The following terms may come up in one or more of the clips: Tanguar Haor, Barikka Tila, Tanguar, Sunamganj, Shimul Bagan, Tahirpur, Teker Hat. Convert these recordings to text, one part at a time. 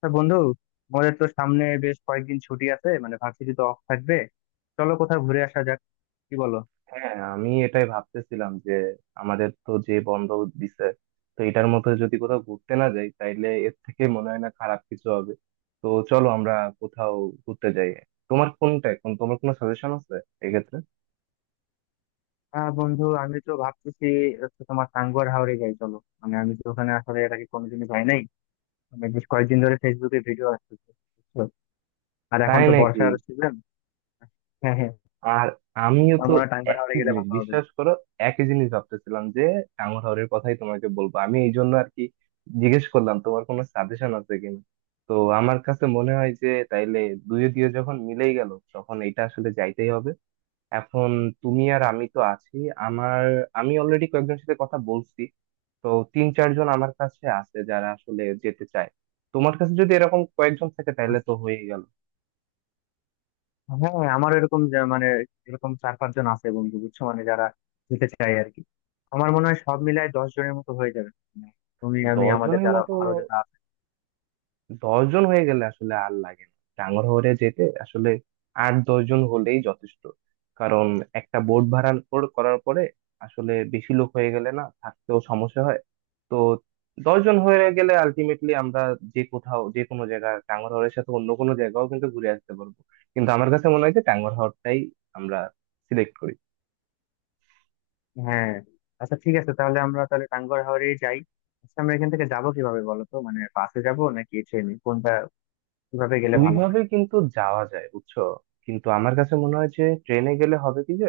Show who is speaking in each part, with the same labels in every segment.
Speaker 1: তা বন্ধু, আমাদের তো সামনে বেশ কয়েকদিন ছুটি আছে, মানে ভার্সিটি তো অফ থাকবে। চলো কোথাও ঘুরে আসা যাক। কি বলো?
Speaker 2: হ্যাঁ আমি এটাই ভাবতেছিলাম যে আমাদের তো যে বন্ধ দিছে, তো এটার মধ্যে যদি কোথাও ঘুরতে না যাই তাইলে এর থেকে মনে হয় না খারাপ কিছু হবে। তো চলো আমরা কোথাও ঘুরতে যাই। তোমার কোনটা এখন, তোমার কোনো সাজেশন আছে এক্ষেত্রে?
Speaker 1: বন্ধু, আমি তো ভাবতেছি হচ্ছে তোমার টাঙ্গুয়ার হাওরে যাই চলো। মানে আমি তো ওখানে আসলে এর আগে কোনোদিনই যাই নাই। মানে বেশ কয়েকদিন ধরে ফেসবুকে ভিডিও আসতেছে, বুঝছো? আর এখন
Speaker 2: তাই
Speaker 1: তো
Speaker 2: নাকি?
Speaker 1: বর্ষার সিজন। হ্যাঁ, হ্যাঁ।
Speaker 2: আর আমিও
Speaker 1: আমার
Speaker 2: তো
Speaker 1: মনে হয় টাঙ্গুয়ার হাওরে
Speaker 2: একই
Speaker 1: গেলে
Speaker 2: জিনিস,
Speaker 1: ভালো হবে।
Speaker 2: বিশ্বাস করো, একই জিনিস ভাবতেছিলাম যে টাঙ্গুয়ারের কথাই তোমাকে বলবো আমি, এই জন্য আর কি জিজ্ঞেস করলাম তোমার কোনো সাজেশন আছে কিনা। তো আমার কাছে মনে হয় যে তাইলে দুয়ে দিয়ে যখন মিলেই গেল তখন এটা আসলে যাইতেই হবে। এখন তুমি আর আমি তো আছি, আমার আমি অলরেডি কয়েকজনের সাথে কথা বলছি। তো 3-4 জন আমার কাছে আছে যারা আসলে যেতে চায়। তোমার কাছে যদি এরকম কয়েকজন থাকে তাহলে তো হয়ে গেল।
Speaker 1: হ্যাঁ, আমার মানে এরকম চার পাঁচজন আছে বন্ধু, বুঝছো, মানে যারা যেতে চায় আর কি। আমার মনে হয় সব মিলায় 10 জনের মতো হয়ে যাবে, মানে তুমি আমি
Speaker 2: দশ
Speaker 1: আমাদের
Speaker 2: জনের
Speaker 1: যারা
Speaker 2: মতো।
Speaker 1: আরো যারা।
Speaker 2: দশ জন হয়ে গেলে আসলে আর লাগে না ডাঙর হয়ে যেতে, আসলে 8-10 জন হলেই যথেষ্ট। কারণ একটা বোট ভাড়া করার পরে আসলে বেশি লোক হয়ে গেলে না থাকতেও সমস্যা হয়। তো দশ জন হয়ে গেলে আলটিমেটলি আমরা যে কোথাও, যে কোনো জায়গা, টাঙ্গরহরের সাথে অন্য কোনো জায়গাও কিন্তু ঘুরে আসতে পারবো। কিন্তু আমার কাছে মনে হয় যে টাঙ্গরহরটাই আমরা সিলেক্ট করি।
Speaker 1: হ্যাঁ। আচ্ছা, ঠিক আছে, তাহলে আমরা টাঙ্গুয়ার হাওরে যাই। আচ্ছা আমরা এখান থেকে যাবো কিভাবে বলো তো? মানে বাসে যাব নাকি ট্রেনে? কোনটা কিভাবে গেলে
Speaker 2: দুই
Speaker 1: ভালো
Speaker 2: ভাবে
Speaker 1: হয়?
Speaker 2: কিন্তু যাওয়া যায় বুঝছো। কিন্তু আমার কাছে মনে হয় যে ট্রেনে গেলে হবে কি যে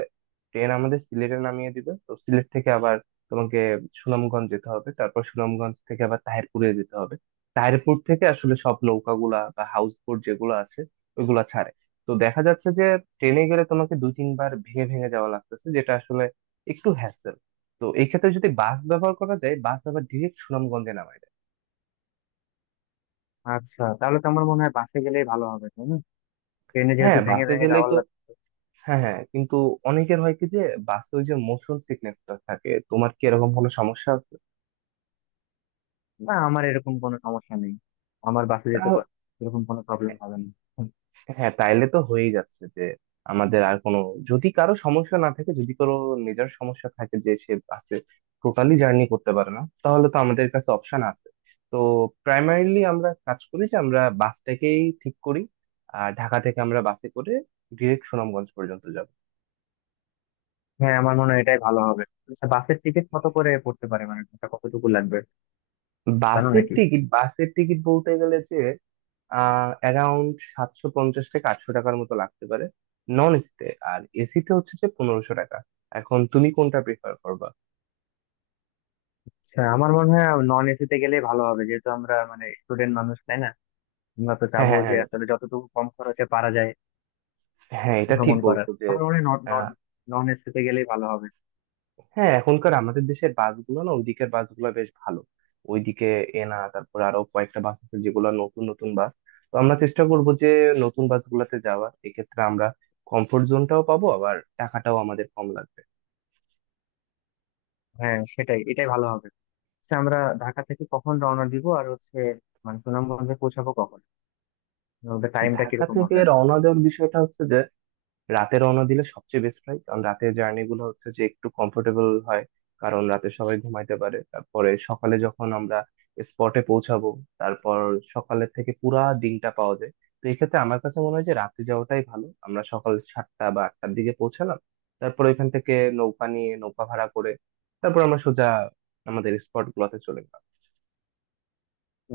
Speaker 2: ট্রেন আমাদের সিলেটে নামিয়ে দিবে, তো সিলেট থেকে আবার তোমাকে সুনামগঞ্জ যেতে হবে, তারপর সুনামগঞ্জ থেকে আবার তাহিরপুরে যেতে হবে। তাহিরপুর থেকে আসলে সব নৌকাগুলা বা হাউস বোট যেগুলো আছে ওইগুলা ছাড়ে। তো দেখা যাচ্ছে যে ট্রেনে গেলে তোমাকে দুই তিনবার ভেঙে ভেঙে যাওয়া লাগতেছে, যেটা আসলে একটু হ্যাসেল। তো এই ক্ষেত্রে যদি বাস ব্যবহার করা যায়, বাস আবার ডিরেক্ট সুনামগঞ্জে নামায় দেয়।
Speaker 1: আচ্ছা, তাহলে তো আমার মনে হয় বাসে গেলেই ভালো হবে, তাই না? ট্রেনে যেহেতু
Speaker 2: হ্যাঁ,
Speaker 1: ভেঙে
Speaker 2: বাসে
Speaker 1: ভেঙে
Speaker 2: গেলেই
Speaker 1: যাওয়ার
Speaker 2: তো।
Speaker 1: লাগবে।
Speaker 2: হ্যাঁ, হ্যাঁ, কিন্তু অনেকের হয় কি যে বাসে ওই যে মোশন সিকনেসটা থাকে, তোমার কি এরকম কোনো সমস্যা আছে?
Speaker 1: না, আমার এরকম কোনো সমস্যা নেই। আমার
Speaker 2: তাও-
Speaker 1: এরকম কোনো প্রবলেম হবে না।
Speaker 2: হ্যাঁ তাইলে তো হয়েই যাচ্ছে যে, আমাদের আর কোনো, যদি কারো সমস্যা না থাকে, যদি কারো মেজর সমস্যা থাকে যে সে বাসে টোটালি জার্নি করতে পারে না, তাহলে তো আমাদের কাছে অপশন আছে। তো প্রাইমারিলি আমরা কাজ করি যে আমরা বাসটাকেই ঠিক করি, আর ঢাকা থেকে আমরা বাসে করে ডিরেক্ট সুনামগঞ্জ পর্যন্ত যাব।
Speaker 1: হ্যাঁ, আমার মনে হয় এটাই ভালো হবে। আচ্ছা, বাসের টিকিট কত করে পড়তে পারে, মানে এটা কতটুকু লাগবে? জানো নাকি?
Speaker 2: বাসের টিকিট বলতে গেলে যে, অ্যারাউন্ড সাতশো পঞ্চাশ থেকে আটশো টাকার মতো লাগতে পারে নন এসিতে। আর এসিতে হচ্ছে যে 1500 টাকা। এখন তুমি কোনটা প্রিফার করবা?
Speaker 1: আচ্ছা আমার মনে হয় নন এসি তে গেলে ভালো হবে, যেহেতু আমরা মানে স্টুডেন্ট মানুষ, তাই না? আমরা তো
Speaker 2: হ্যাঁ,
Speaker 1: চাবো
Speaker 2: হ্যাঁ,
Speaker 1: যে
Speaker 2: হ্যাঁ।
Speaker 1: আসলে যতটুকু কম খরচে পারা যায়
Speaker 2: হ্যাঁ, এটা ঠিক
Speaker 1: ভ্রমণ করার।
Speaker 2: বলছো যে।
Speaker 1: আমার মনে হয় নন
Speaker 2: আহ,
Speaker 1: নন এসিতে গেলেই ভালো হবে।
Speaker 2: হ্যাঁ, এখনকার আমাদের দেশের বাসগুলো না, ওইদিকের বাসগুলো বেশ ভালো। ওইদিকে এনা, তারপর আরো কয়েকটা বাস আছে যেগুলো নতুন নতুন বাস। তো আমরা চেষ্টা করব যে নতুন বাসগুলোতে যাওয়ার, এক্ষেত্রে আমরা কমফোর্ট জোনটাও পাবো আবার টাকাটাও আমাদের কম লাগবে।
Speaker 1: হ্যাঁ সেটাই, এটাই ভালো হবে। আচ্ছা, আমরা ঢাকা থেকে কখন রওনা দিব, আর হচ্ছে মানে সুনামগঞ্জে পৌঁছাবো কখন? ওদের টাইমটা
Speaker 2: ঢাকা
Speaker 1: কিরকম
Speaker 2: থেকে
Speaker 1: হবে আসলে?
Speaker 2: রওনা দেওয়ার বিষয়টা হচ্ছে, রাতে রওনা দিলে সবচেয়ে বেস্ট হয়, কারণ রাতের জার্নি গুলো হচ্ছে যে একটু কমফোর্টেবল হয়। কারণ রাতে সবাই ঘুমাইতে পারে, তারপরে সকালে যখন আমরা স্পটে পৌঁছাবো, তারপর সকালের থেকে পুরা দিনটা পাওয়া যায়। তো এক্ষেত্রে আমার কাছে মনে হয় যে রাতে যাওয়াটাই ভালো। আমরা সকাল সাতটা বা আটটার দিকে পৌঁছালাম, তারপর এখান থেকে নৌকা নিয়ে, নৌকা ভাড়া করে, তারপর আমরা সোজা আমাদের স্পট গুলোতে চলে গেলাম।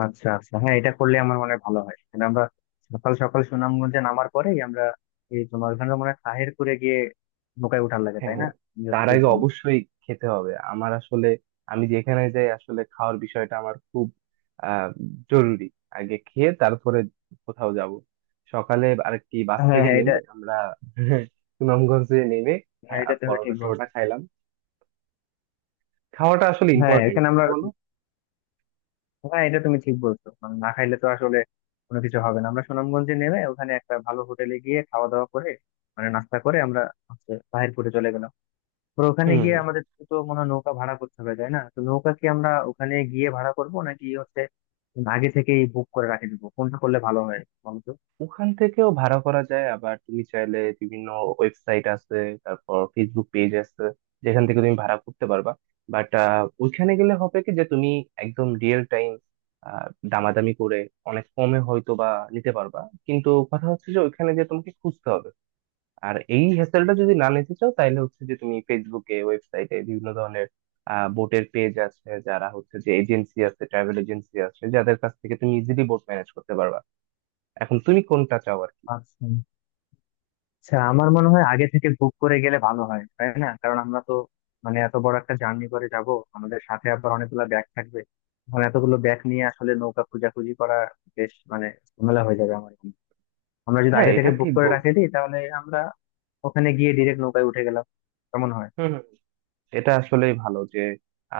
Speaker 1: আচ্ছা আচ্ছা, হ্যাঁ। এটা করলে আমার মনে হয় ভালো হয়, মানে আমরা সকাল সকাল সুনামগঞ্জে নামার পরেই আমরা এই তোমার ওখানে মনে হয় তাহিরপুরে গিয়ে নৌকায় উঠার লাগে, তাই না?
Speaker 2: হ্যাঁ,
Speaker 1: আমি
Speaker 2: তার
Speaker 1: যতদূর
Speaker 2: আগে
Speaker 1: জানি।
Speaker 2: অবশ্যই খেতে হবে। আমার আসলে, আমি যেখানে যাই আসলে খাওয়ার বিষয়টা আমার খুব আহ জরুরি, আগে খেয়ে তারপরে কোথাও যাব। সকালে আর কি বাস
Speaker 1: হ্যাঁ হ্যাঁ,
Speaker 2: থেকে
Speaker 1: এটা।
Speaker 2: নেমে আমরা সুনামগঞ্জে নেমে
Speaker 1: হ্যাঁ, এটা তুমি
Speaker 2: পরোটা
Speaker 1: ঠিক
Speaker 2: টরোটা
Speaker 1: বলছো।
Speaker 2: খাইলাম। খাওয়াটা আসলে
Speaker 1: হ্যাঁ
Speaker 2: ইম্পর্টেন্ট,
Speaker 1: এখানে
Speaker 2: তাই না
Speaker 1: আমরা।
Speaker 2: বলো।
Speaker 1: হ্যাঁ, এটা তুমি ঠিক বলছো, মানে না খাইলে তো আসলে কোনো কিছু হবে না। আমরা সুনামগঞ্জে নেমে ওখানে একটা ভালো হোটেলে গিয়ে খাওয়া দাওয়া করে, মানে নাস্তা করে, আমরা হচ্ছে বাহিরপুরে চলে গেলাম। তো ওখানে
Speaker 2: হুম।
Speaker 1: গিয়ে আমাদের তো মনে হয় নৌকা ভাড়া করতে হবে, তাই না? তো নৌকা কি আমরা ওখানে গিয়ে ভাড়া করব, নাকি হচ্ছে আগে থেকেই বুক করে রাখে দিব? কোনটা করলে ভালো হয়
Speaker 2: ওখান থেকেও ভাড়া করা যায়, আবার তুমি চাইলে বিভিন্ন ওয়েবসাইট আছে, তারপর ফেসবুক পেজ আছে, যেখান থেকে তুমি ভাড়া করতে পারবা। বাট ওইখানে গেলে হবে কি যে তুমি একদম রিয়েল টাইম দামাদামি করে অনেক কমে হয়তো বা নিতে পারবা। কিন্তু কথা হচ্ছে যে ওইখানে যে তোমাকে খুঁজতে হবে। আর এই হ্যাসেলটা যদি না নিতে চাও তাহলে হচ্ছে যে তুমি ফেসবুকে, ওয়েবসাইটে বিভিন্ন ধরনের বোটের পেজ আছে, যারা হচ্ছে যে এজেন্সি আছে, ট্রাভেল এজেন্সি আছে, যাদের কাছ থেকে তুমি ইজিলি বোট ম্যানেজ করতে পারবা। এখন তুমি কোনটা চাও আর কি?
Speaker 1: বলতো। আচ্ছা আমার মনে হয় আগে থেকে বুক করে গেলে ভালো হয়, তাই না? কারণ আমরা তো মানে এত বড় একটা জার্নি করে যাব, আমাদের সাথে আবার অনেকগুলো ব্যাগ থাকবে। এখন এতগুলো ব্যাগ নিয়ে আসলে নৌকা খোঁজাখুঁজি করা বেশ মানে ঝামেলা হয়ে যাবে আমার এখানে। আমরা যদি
Speaker 2: হ্যাঁ,
Speaker 1: আগে
Speaker 2: এটা
Speaker 1: থেকে বুক
Speaker 2: ঠিক
Speaker 1: করে রাখে
Speaker 2: বলছো।
Speaker 1: দিই তাহলে আমরা ওখানে গিয়ে ডিরেক্ট নৌকায় উঠে গেলাম। কেমন হয়?
Speaker 2: হুম, হুম। এটা আসলেই ভালো যে,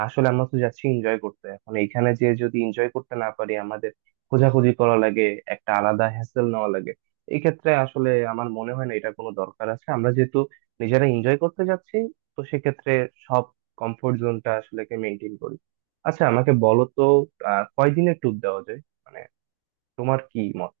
Speaker 2: আসলে আমরা তো যাচ্ছি এনজয় করতে, এখন এইখানে যে যদি এনজয় করতে না পারি, আমাদের খোঁজাখুঁজি করা লাগে, একটা আলাদা হ্যাসেল নেওয়া লাগে, এই ক্ষেত্রে আসলে আমার মনে হয় না এটা কোনো দরকার আছে। আমরা যেহেতু নিজেরা এনজয় করতে যাচ্ছি, তো সেক্ষেত্রে সব কমফোর্ট জোনটা আসলে কে মেনটেন করি। আচ্ছা আমাকে বলো তো, কয়দিনের ট্যুর দেওয়া যায়, মানে তোমার কি মত?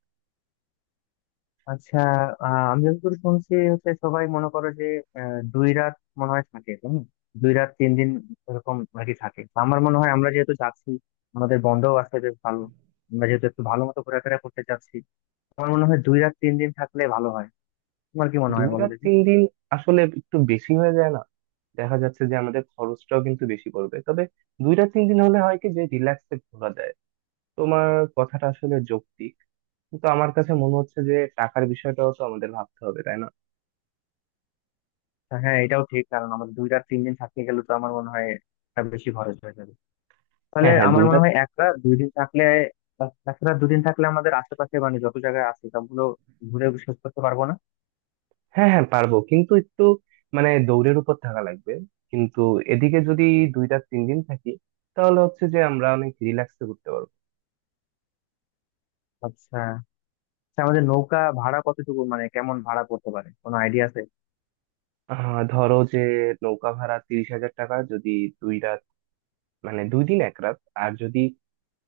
Speaker 1: আচ্ছা, আমি যতদূর শুনছি হচ্ছে সবাই মনে করো যে দুই রাত মনে হয় থাকে, দুই রাত তিন দিন এরকম আর কি থাকে। তো আমার মনে হয় আমরা যেহেতু যাচ্ছি, আমাদের বন্ধও আছে বেশ ভালো, আমরা যেহেতু একটু ভালো মতো ঘোরাফেরা করতে চাচ্ছি, আমার মনে হয় দুই রাত তিন দিন থাকলে ভালো হয়। তোমার কি মনে হয়
Speaker 2: দুই
Speaker 1: বলো
Speaker 2: রাত
Speaker 1: দেখি?
Speaker 2: তিন দিন আসলে একটু বেশি হয়ে যায় না? দেখা যাচ্ছে যে আমাদের খরচটাও কিন্তু বেশি পড়বে, তবে দুই রাত তিন দিন হলে হয় কি যে রিল্যাক্সে ঘোরা যায়, তোমার কথাটা আসলে যৌক্তিক, কিন্তু আমার কাছে মনে হচ্ছে যে টাকার বিষয়টাও তো আমাদের ভাবতে হবে, তাই না?
Speaker 1: হ্যাঁ এটাও ঠিক, কারণ আমাদের দুই রাত তিন দিন থাকতে গেলে তো আমার মনে হয় একটা বেশি খরচ হয়ে যাবে। তাহলে
Speaker 2: হ্যাঁ, হ্যাঁ,
Speaker 1: আমার
Speaker 2: দুই
Speaker 1: মনে
Speaker 2: রাত।
Speaker 1: হয় এক রাত দুই দিন থাকলে এক রাত দুদিন থাকলে আমাদের আশেপাশে মানে যত জায়গায় আছে সবগুলো ঘুরে শেষ করতে পারবো না।
Speaker 2: হ্যাঁ, হ্যাঁ, পারবো কিন্তু একটু মানে দৌড়ের উপর থাকা লাগবে, কিন্তু এদিকে যদি দুই রাত তিন দিন থাকি তাহলে হচ্ছে যে আমরা অনেক রিল্যাক্সে ঘুরতে পারবো।
Speaker 1: আচ্ছা আচ্ছা, আমাদের নৌকা ভাড়া কতটুকু, মানে কেমন ভাড়া পড়তে পারে? কোনো আইডিয়া আছে?
Speaker 2: ধরো যে নৌকা ভাড়া 30,000 টাকা, যদি দুই রাত, মানে দুই দিন এক রাত। আর যদি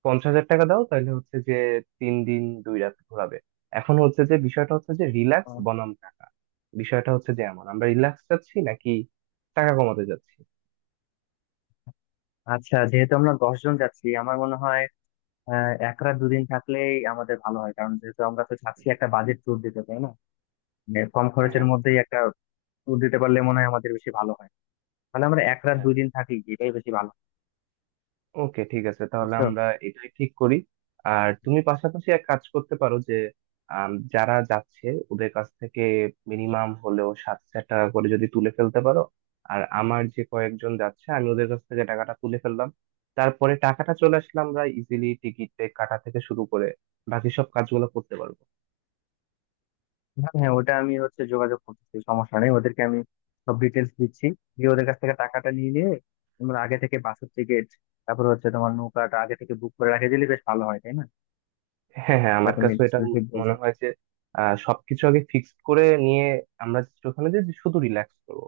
Speaker 2: 50,000 টাকা দাও তাহলে হচ্ছে যে তিন দিন দুই রাত ঘোরাবে। এখন হচ্ছে যে বিষয়টা হচ্ছে যে রিল্যাক্স
Speaker 1: আহ,
Speaker 2: বনাম টাকা, বিষয়টা হচ্ছে যে এমন আমরা রিল্যাক্স চাচ্ছি নাকি টাকা কমাতে চাচ্ছি।
Speaker 1: আচ্ছা, যেহেতু আমরা 10 জন যাচ্ছি আমার মনে হয় এক রাত দুদিন থাকলেই আমাদের ভালো হয়, কারণ যেহেতু আমরা তো চাচ্ছি একটা বাজেট ট্যুর দিতে, তাই না? মানে কম
Speaker 2: হ্যাঁ,
Speaker 1: খরচের মধ্যেই একটা ট্যুর দিতে পারলে মনে হয় আমাদের বেশি ভালো হয়। তাহলে আমরা এক রাত
Speaker 2: হ্যাঁ,
Speaker 1: দুই দিন থাকি এটাই বেশি ভালো হয়,
Speaker 2: ওকে ঠিক আছে, তাহলে
Speaker 1: বুঝছো।
Speaker 2: আমরা এটাই ঠিক করি। আর তুমি পাশাপাশি এক কাজ করতে পারো যে যারা যাচ্ছে ওদের কাছ থেকে মিনিমাম হলেও 7,000 টাকা করে যদি তুলে ফেলতে পারো, আর আমার যে কয়েকজন যাচ্ছে আমি ওদের কাছ থেকে টাকাটা তুলে ফেললাম, তারপরে টাকাটা চলে আসলে আমরা ইজিলি টিকিট কাটা থেকে শুরু করে বাকি সব কাজগুলো করতে পারবো।
Speaker 1: হ্যাঁ হ্যাঁ, ওটা আমি হচ্ছে যোগাযোগ করতেছি, সমস্যা নেই। ওদেরকে আমি সব ডিটেলস দিচ্ছি, দিয়ে ওদের কাছ থেকে টাকাটা নিয়ে নিয়ে তোমরা আগে থেকে বাসের টিকিট, তারপর হচ্ছে তোমার নৌকাটা আগে থেকে বুক করে রাখে দিলে বেশ ভালো হয়, তাই না?
Speaker 2: হ্যাঁ, হ্যাঁ,
Speaker 1: এটা
Speaker 2: আমার
Speaker 1: তুমি
Speaker 2: কাছে এটা
Speaker 1: আসলে ঠিক
Speaker 2: মনে
Speaker 1: বলছো।
Speaker 2: হয় যে সবকিছু আগে ফিক্সড করে নিয়ে আমরা just ওখানে যে শুধু রিল্যাক্স করবো,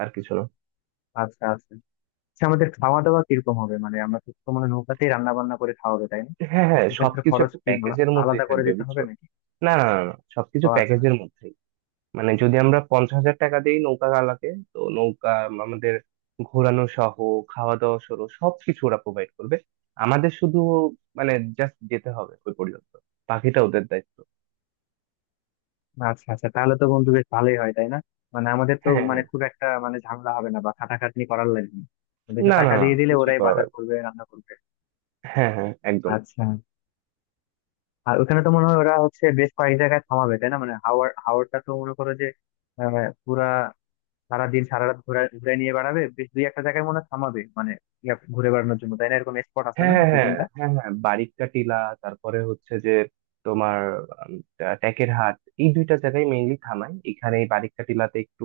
Speaker 2: আর কিছু না।
Speaker 1: আচ্ছা আচ্ছা। আচ্ছা, আমাদের খাওয়া দাওয়া কিরকম হবে, মানে আমরা তো তো মানে নৌকাতেই রান্না বান্না করে খাওয়া হবে, তাই না?
Speaker 2: হ্যাঁ, হ্যাঁ,
Speaker 1: এক্ষেত্রে
Speaker 2: সবকিছু
Speaker 1: খরচ
Speaker 2: একটা
Speaker 1: কি
Speaker 2: প্যাকেজের মধ্যেই
Speaker 1: আলাদা করে
Speaker 2: থাকবে
Speaker 1: দিতে হবে
Speaker 2: বুঝছো।
Speaker 1: নাকি?
Speaker 2: না, না, না, না, সবকিছু
Speaker 1: ও আচ্ছা আচ্ছা।
Speaker 2: প্যাকেজের মধ্যেই। মানে যদি আমরা 50,000 টাকা দিই নৌকা গালাকে, তো নৌকা আমাদের ঘোরানো সহ, খাওয়া দাওয়া সহ সবকিছু ওরা প্রোভাইড করবে, আমাদের শুধু, মানে জাস্ট যেতে হবে ওই পর্যন্ত, বাকিটা ওদের দায়িত্ব।
Speaker 1: আচ্ছা আচ্ছা, তাহলে তো বন্ধু বেশ ভালোই হয়, তাই না? মানে আমাদের তো
Speaker 2: হ্যাঁ, হ্যাঁ, হ্যাঁ।
Speaker 1: মানে খুব একটা মানে ঝামেলা হবে না বা খাটাখাটনি করার লাগবে না। ওদেরকে
Speaker 2: না, না,
Speaker 1: টাকা
Speaker 2: না,
Speaker 1: দিয়ে দিলে
Speaker 2: কিছুই
Speaker 1: ওরাই
Speaker 2: করা
Speaker 1: বাজার
Speaker 2: লাগবে না।
Speaker 1: করবে, রান্না করবে।
Speaker 2: হ্যাঁ, হ্যাঁ, একদম।
Speaker 1: আচ্ছা। আর ওখানে তো মনে হয় ওরা হচ্ছে বেশ কয়েক জায়গায় থামাবে, তাই না, মানে হাওড়টা তো মনে করো যে আহ, পুরা সারাদিন সারা রাত ঘুরে ঘুরে নিয়ে বেড়াবে। বেশ দুই একটা জায়গায় মনে হয় থামাবে, মানে ইয়া ঘুরে বেড়ানোর জন্য, তাই না? এরকম স্পট আছে
Speaker 2: হ্যাঁ,
Speaker 1: না
Speaker 2: হ্যাঁ,
Speaker 1: দুই
Speaker 2: হ্যাঁ।
Speaker 1: তিনটা?
Speaker 2: হ্যাঁ, হ্যাঁ, বারিক্কা টিলা, তারপরে হচ্ছে যে তোমার টেকের হাট, এই দুইটা জায়গায় মেইনলি থামাই। এখানে এই বারিক্কা টিলাতে একটু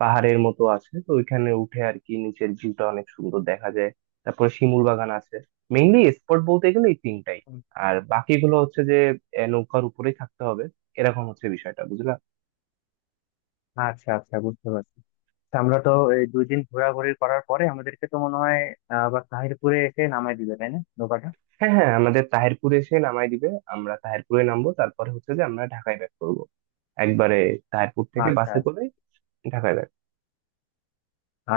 Speaker 2: পাহাড়ের মতো আছে, তো ওইখানে উঠে আর কি নিচের ভিউটা অনেক সুন্দর দেখা যায়। তারপরে শিমুল বাগান আছে। মেইনলি স্পট বলতে গেলে এই তিনটাই।
Speaker 1: হুম।
Speaker 2: আর বাকিগুলো হচ্ছে যে নৌকার উপরেই থাকতে হবে, এরকম হচ্ছে বিষয়টা বুঝলা।
Speaker 1: আচ্ছা আচ্ছা, বুঝতে পারছি। তা আমরা তো এই দুই দিন ঘোরাঘুরি করার পরে আমাদেরকে তো মনে হয় আবার তাহিরপুরে এসে নামাই দিবে তাই না নৌকাটা?
Speaker 2: হ্যাঁ, হ্যাঁ, আমাদের তাহিরপুরে এসে নামাই দিবে, আমরা তাহিরপুরে নামবো, তারপরে হচ্ছে যে আমরা ঢাকায় ব্যাক করবো একবারে, তাহিরপুর থেকে
Speaker 1: আচ্ছা
Speaker 2: বাসে
Speaker 1: আচ্ছা।
Speaker 2: করে ঢাকায় back।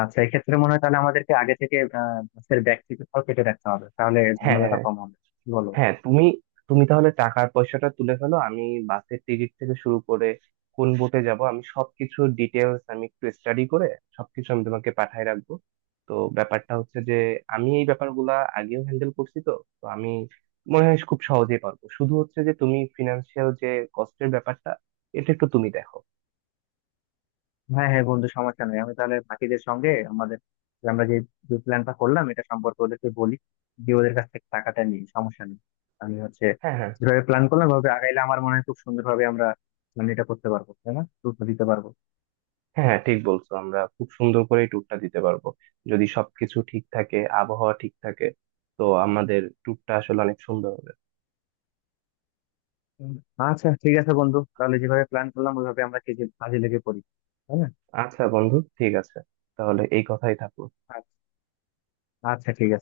Speaker 1: আচ্ছা, এক্ষেত্রে মনে হয় তাহলে আমাদেরকে আগে থেকে বাসের ব্যাগ থেকে সব কেটে রাখতে হবে, তাহলে
Speaker 2: হ্যাঁ,
Speaker 1: ঝামেলাটা কম হবে। কি বলো?
Speaker 2: হ্যাঁ, তুমি তুমি তাহলে টাকার পয়সাটা তুলে ফেলো, আমি বাসের টিকিট থেকে শুরু করে কোন বোটে যাব, আমি সবকিছু ডিটেলস আমি একটু স্টাডি করে সবকিছু আমি তোমাকে পাঠায় রাখবো। তো ব্যাপারটা হচ্ছে যে আমি এই ব্যাপারগুলা আগেও হ্যান্ডেল করছি, তো তো আমি মনে হয় খুব সহজেই পারবো, শুধু হচ্ছে যে তুমি ফিনান্সিয়াল যে কস্টের ব্যাপারটা, এটা একটু তুমি দেখো।
Speaker 1: হ্যাঁ হ্যাঁ বন্ধু, সমস্যা নেই। আমি তাহলে বাকিদের সঙ্গে আমাদের যে আমরা যে প্ল্যানটা করলাম এটা সম্পর্কে ওদেরকে বলি, দিয়ে ওদের কাছ থেকে টাকাটা নিই, সমস্যা নেই। আমি হচ্ছে
Speaker 2: হ্যাঁ, হ্যাঁ,
Speaker 1: যেভাবে প্ল্যান করলাম ভাবে আগাইলে আমার মনে হয় খুব সুন্দরভাবে আমরা plan এটা করতে পারবো, তাই না? গুরুত্ব দিতে পারবো।
Speaker 2: হ্যাঁ। হ্যাঁ, ঠিক বলছো, আমরা খুব সুন্দর করে ট্যুরটা দিতে পারবো, যদি সবকিছু ঠিক থাকে, আবহাওয়া ঠিক থাকে, তো আমাদের ট্যুরটা আসলে অনেক সুন্দর হবে।
Speaker 1: হুম। আচ্ছা ঠিক আছে বন্ধু, তাহলে যেভাবে প্ল্যান করলাম ওইভাবে আমরা কাজে কাজে লেগে পড়ি, তাই না?
Speaker 2: আচ্ছা বন্ধু ঠিক আছে, তাহলে এই কথাই থাকলো।
Speaker 1: আচ্ছা আচ্ছা, ঠিক আছে।